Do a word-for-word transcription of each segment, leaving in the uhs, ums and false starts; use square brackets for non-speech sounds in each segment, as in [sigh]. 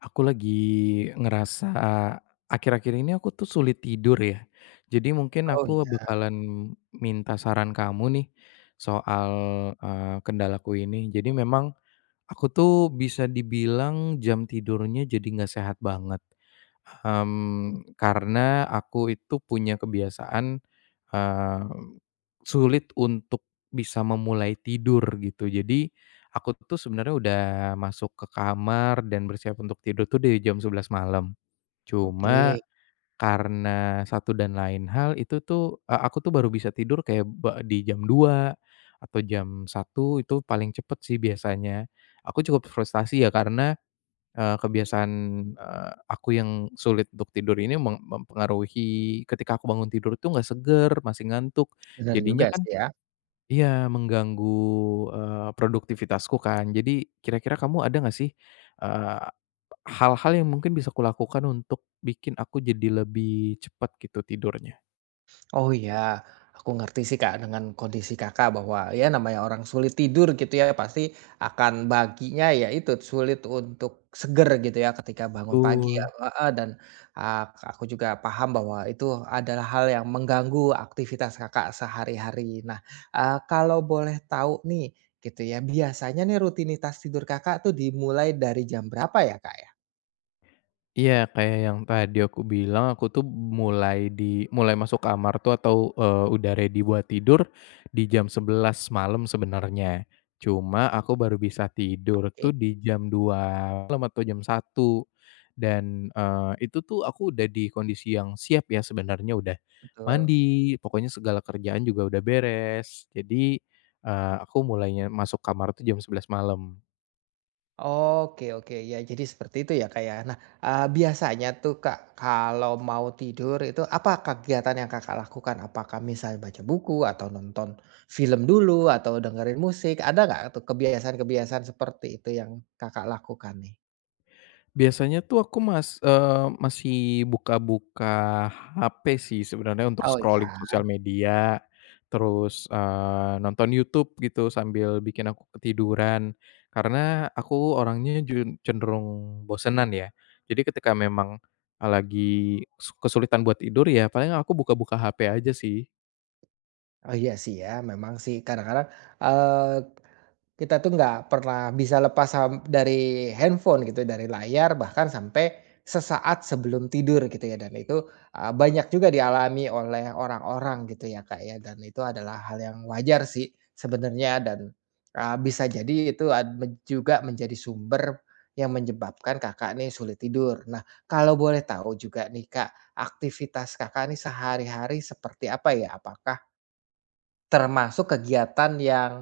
Aku lagi ngerasa akhir-akhir ini aku tuh sulit tidur ya. Jadi mungkin Oh aku iya, bakalan minta saran kamu nih soal, eee, kendalaku ini. Jadi memang aku tuh bisa dibilang jam tidurnya jadi nggak sehat banget. Mmm, karena aku itu punya kebiasaan, eee, sulit untuk bisa memulai tidur gitu. Jadi aku tuh sebenarnya udah masuk ke kamar dan bersiap untuk tidur tuh dari jam sebelas malam. Cuma oke, karena satu dan lain hal itu tuh, eee, aku tuh baru bisa tidur kayak ba di jam dua atau jam satu itu paling cepet sih biasanya. Aku cukup frustasi ya karena Eee, kebiasaan, eee, aku yang sulit untuk tidur ini meng mempengaruhi ketika aku bangun tidur tuh nggak seger, masih ngantuk. benar juga Jadinya kan sih ya. iya, mengganggu, eee, produktivitasku kan. Jadi kira-kira kamu ada nggak sih, eee, hal-hal yang mungkin bisa kulakukan untuk bikin aku jadi lebih cepat gitu tidurnya? Oh iya, aku ngerti sih Kak dengan kondisi Kakak bahwa ya namanya orang sulit tidur gitu ya pasti akan baginya ya itu sulit untuk seger gitu ya ketika bangun pagi ya, Betul. heeh, dan, eee, aku juga paham bahwa itu adalah hal yang mengganggu aktivitas Kakak sehari-hari. Nah, eee, kalau boleh tahu nih gitu ya, biasanya nih rutinitas tidur Kakak tuh dimulai dari jam berapa ya Kak ya? Iya, kayak yang tadi aku bilang, aku tuh mulai di mulai masuk kamar tuh atau, eee, udah ready buat tidur di jam sebelas malam sebenarnya. Cuma aku baru bisa tidur Oke, tuh di jam dua, malam atau jam satu. dan, eee, itu tuh aku udah di kondisi yang siap ya sebenarnya, udah betul. mandi, pokoknya segala kerjaan juga udah beres. Jadi, eee, aku mulainya masuk kamar tuh jam sebelas malam. Oke oke, ya jadi seperti itu ya Kak ya. Nah, eee, biasanya tuh Kak, kalau mau tidur itu apa kegiatan yang Kakak lakukan? Apakah misalnya baca buku atau nonton film dulu atau dengerin musik? Ada nggak tuh kebiasaan-kebiasaan seperti itu yang Kakak lakukan nih? Biasanya tuh aku mas eee, masih buka-buka H P sih sebenarnya untuk Oh ya, scrolling sosial media, terus, eee, nonton YouTube gitu sambil bikin aku ketiduran. Karena aku orangnya jun cenderung bosenan ya. Jadi ketika memang, eee, lagi su kesulitan buat tidur ya paling aku buka-buka H P aja sih. oh iya sih ya, memang sih kadang-kadang, eee kita tuh nggak pernah bisa lepas sam dari handphone gitu, dari layar bahkan sampai sesaat sebelum tidur gitu ya dan itu, eee, banyak juga dialami oleh orang-orang gitu ya, Kak, ya dan itu adalah hal yang wajar sih sebenarnya dan, eee, bisa jadi itu ad men juga menjadi sumber yang menyebabkan Kakak nih sulit tidur. Nah, kalau boleh tahu juga nih, Kak, aktivitas Kakak nih sehari-hari seperti apa ya? Apakah termasuk kegiatan yang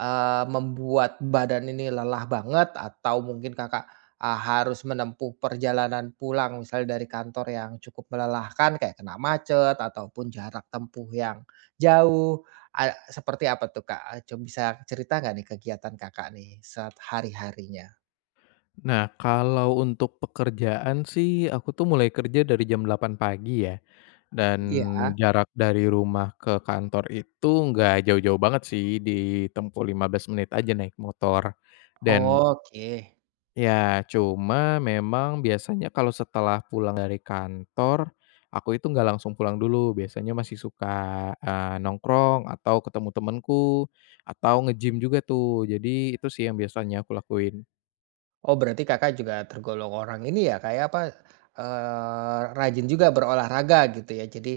eee, membuat badan ini lelah banget atau mungkin Kakak, eee, harus menempuh perjalanan pulang misalnya dari kantor yang cukup melelahkan kayak kena macet ataupun jarak tempuh yang jauh, a seperti apa tuh, Kak? Coba bisa cerita nggak nih kegiatan Kakak nih saat hari-harinya? Nah, kalau untuk pekerjaan sih, aku tuh mulai kerja dari jam delapan pagi ya, dan Iya, jarak dari rumah ke kantor itu nggak jauh-jauh banget sih, ditempuh lima belas menit aja naik motor. Dan, oke. ya cuma memang biasanya kalau setelah pulang dari kantor, aku itu nggak langsung pulang dulu, biasanya masih suka, eee, nongkrong atau ketemu temenku, atau nge-gym juga tuh. Jadi itu sih yang biasanya aku lakuin. Oh, berarti Kakak juga tergolong orang ini ya, kayak apa, eee, rajin juga berolahraga gitu ya. Jadi,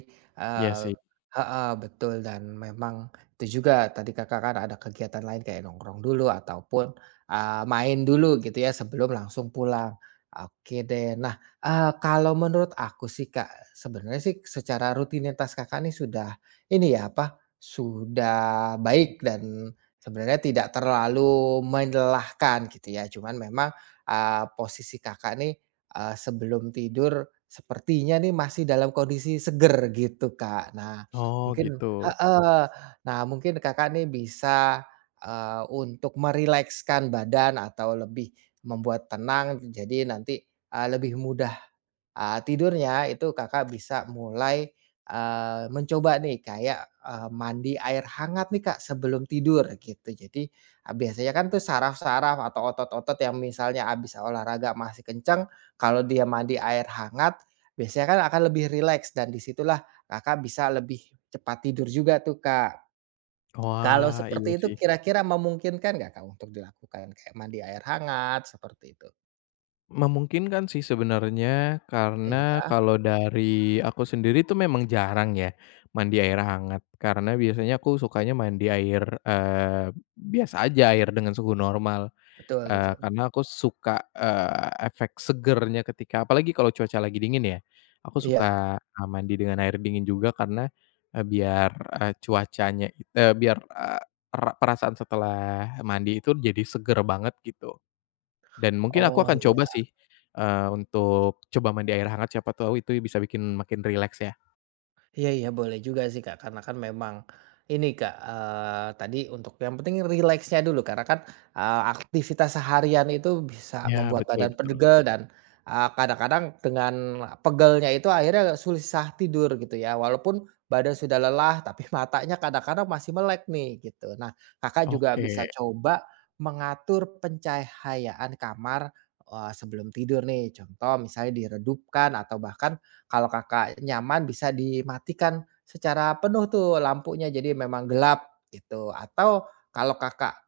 Iya eee sih. heeh, betul dan memang itu juga tadi Kakak kan ada kegiatan lain kayak nongkrong dulu ataupun, eee, main dulu gitu ya sebelum langsung pulang. Oke deh. Nah, eee, kalau menurut aku sih, Kak, sebenarnya sih secara rutinitas Kakak nih sudah ini ya, apa, sudah baik dan sebenarnya tidak terlalu melelahkan gitu ya. Cuman memang eee, posisi Kakak nih, eee, sebelum tidur sepertinya nih masih dalam kondisi seger gitu, Kak. Nah Oh, mungkin gitu. heeh, nah mungkin Kakak nih bisa, eee, untuk merilekskan badan atau lebih membuat tenang jadi nanti, eee, lebih mudah eee, tidurnya itu Kakak bisa mulai, eee, mencoba nih kayak, eee, mandi air hangat nih Kak sebelum tidur gitu. Jadi, eee, biasanya kan tuh saraf-saraf atau otot-otot yang misalnya abis olahraga masih kencang, kalau dia mandi air hangat biasanya kan akan lebih rileks dan disitulah Kakak bisa lebih cepat tidur juga tuh Kak. Kalau Wah, iya seperti itu sih. kira-kira memungkinkan nggak Kak untuk dilakukan kayak mandi air hangat seperti itu? Memungkinkan sih sebenarnya, karena Iya, kalau dari aku sendiri tuh memang jarang ya mandi air hangat. Karena biasanya aku sukanya mandi air, eee, biasa aja, air dengan suhu normal. betul Eee, betul. karena aku suka, eee, efek segernya ketika apalagi kalau cuaca lagi dingin ya, aku Iya, suka, eee, mandi dengan air dingin juga karena, eee, biar, eee, cuacanya eee, biar, eee, ra perasaan setelah mandi itu jadi seger banget gitu. Dan mungkin aku oh. akan coba sih, eee, untuk coba mandi air hangat siapa tahu itu bisa bikin makin rileks ya. Iya iya, boleh juga sih, Kak, karena kan memang ini, Kak, eee, tadi untuk yang penting rileksnya dulu karena kan, eee, aktivitas seharian itu bisa Ya, membuat betul badan betul. pegel dan, eee, kadang-kadang dengan pegelnya itu akhirnya susah tidur gitu ya, walaupun badan sudah lelah [laughs] tapi matanya kadang-kadang masih melek nih gitu. Nah, Kakak juga bisa Oke. coba mengatur pencahayaan kamar, eee, sebelum tidur nih, contoh misalnya diredupkan atau bahkan kalau Kakak nyaman bisa dimatikan secara penuh tuh lampunya, jadi memang gelap gitu. Atau kalau Kakak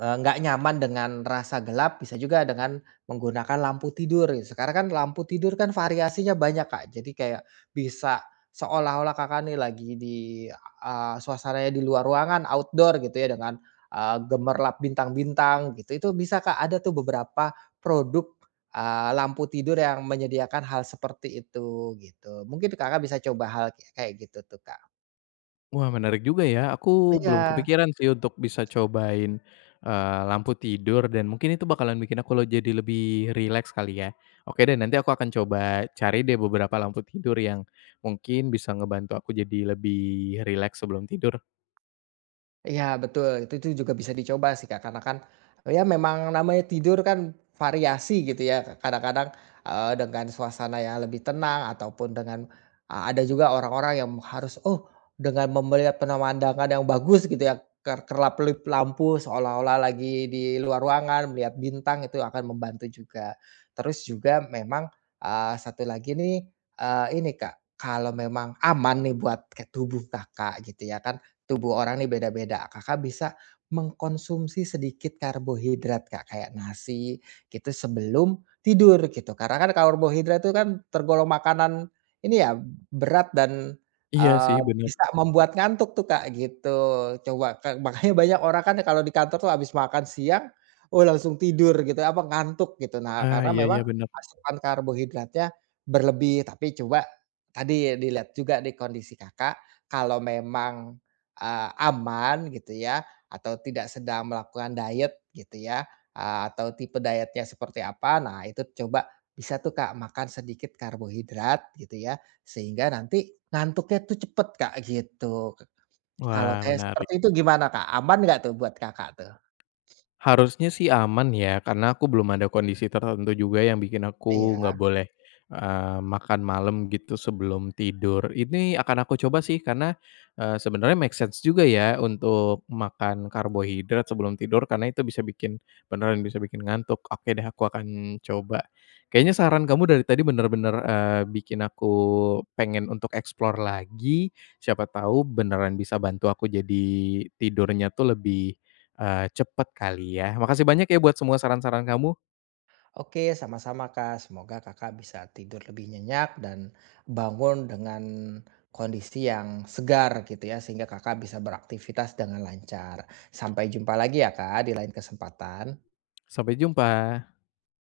eee, nggak nyaman dengan rasa gelap, bisa juga dengan menggunakan lampu tidur gitu. Sekarang kan lampu tidur kan variasinya banyak, Kak. Jadi kayak bisa seolah-olah Kakak nih lagi di, eee, suasananya di luar ruangan, outdoor gitu ya dengan, eee, gemerlap bintang-bintang gitu. Itu bisa, Kak, ada tuh beberapa produk, eee, lampu tidur yang menyediakan hal seperti itu gitu. Mungkin Kakak bisa coba hal kayak gitu tuh, Kak. Wah, menarik juga ya, aku Iya. belum kepikiran sih untuk bisa cobain, eee, lampu tidur dan mungkin itu bakalan bikin aku lo jadi lebih rileks kali ya. Oke deh, nanti aku akan coba cari deh beberapa lampu tidur yang mungkin bisa ngebantu aku jadi lebih rileks sebelum tidur. Iya betul, itu itu juga bisa dicoba sih Kak, karena kan, ya memang namanya tidur kan variasi gitu ya, kadang-kadang, eee, dengan suasana yang lebih tenang ataupun dengan a ada juga orang-orang yang harus, oh dengan melihat pemandangan yang bagus gitu ya, ker kerlap-kelip lampu seolah-olah lagi di luar ruangan, melihat bintang itu akan membantu juga. Terus juga memang, eee, satu lagi nih, eee, ini Kak, kalau memang aman nih buat ke tubuh Kakak gitu ya kan, tubuh orang nih beda-beda, Kakak bisa mengkonsumsi sedikit karbohidrat, Kak, kayak nasi gitu sebelum tidur gitu. Karena kan karbohidrat itu kan tergolong makanan ini ya berat dan, Iya sih, eee, bener. bisa membuat ngantuk tuh, Kak, gitu. Coba Kak, makanya banyak orang kan kalau di kantor tuh habis makan siang, oh langsung tidur gitu, apa ngantuk gitu. Nah, Ah, karena iya memang iya, bener. asupan karbohidratnya berlebih, tapi coba tadi dilihat juga di kondisi Kakak, kalau memang eee, aman gitu ya, atau tidak sedang melakukan diet gitu ya, eee, atau tipe dietnya seperti apa. Nah itu coba bisa tuh Kak makan sedikit karbohidrat gitu ya, sehingga nanti ngantuknya tuh cepet Kak gitu. Kalau Wah, kayak menarik. seperti itu gimana Kak? Aman nggak tuh buat Kakak tuh? Harusnya sih aman ya, karena aku belum ada kondisi tertentu juga yang bikin aku nggak Iya. boleh, eee, makan malam gitu sebelum tidur. Ini akan aku coba sih karena, eee, sebenarnya make sense juga ya untuk makan karbohidrat sebelum tidur karena itu bisa bikin beneran bisa bikin ngantuk. Oke deh aku akan coba. Kayaknya saran kamu dari tadi bener-bener, eee, bikin aku pengen untuk explore lagi, siapa tahu beneran bisa bantu aku jadi tidurnya tuh lebih Eee, cepet kali ya. Makasih banyak ya buat semua saran-saran kamu. Oke, sama-sama Kak. Semoga Kakak bisa tidur lebih nyenyak dan bangun dengan kondisi yang segar gitu ya, sehingga Kakak bisa beraktivitas dengan lancar. Sampai jumpa lagi ya Kak di lain kesempatan. Sampai jumpa.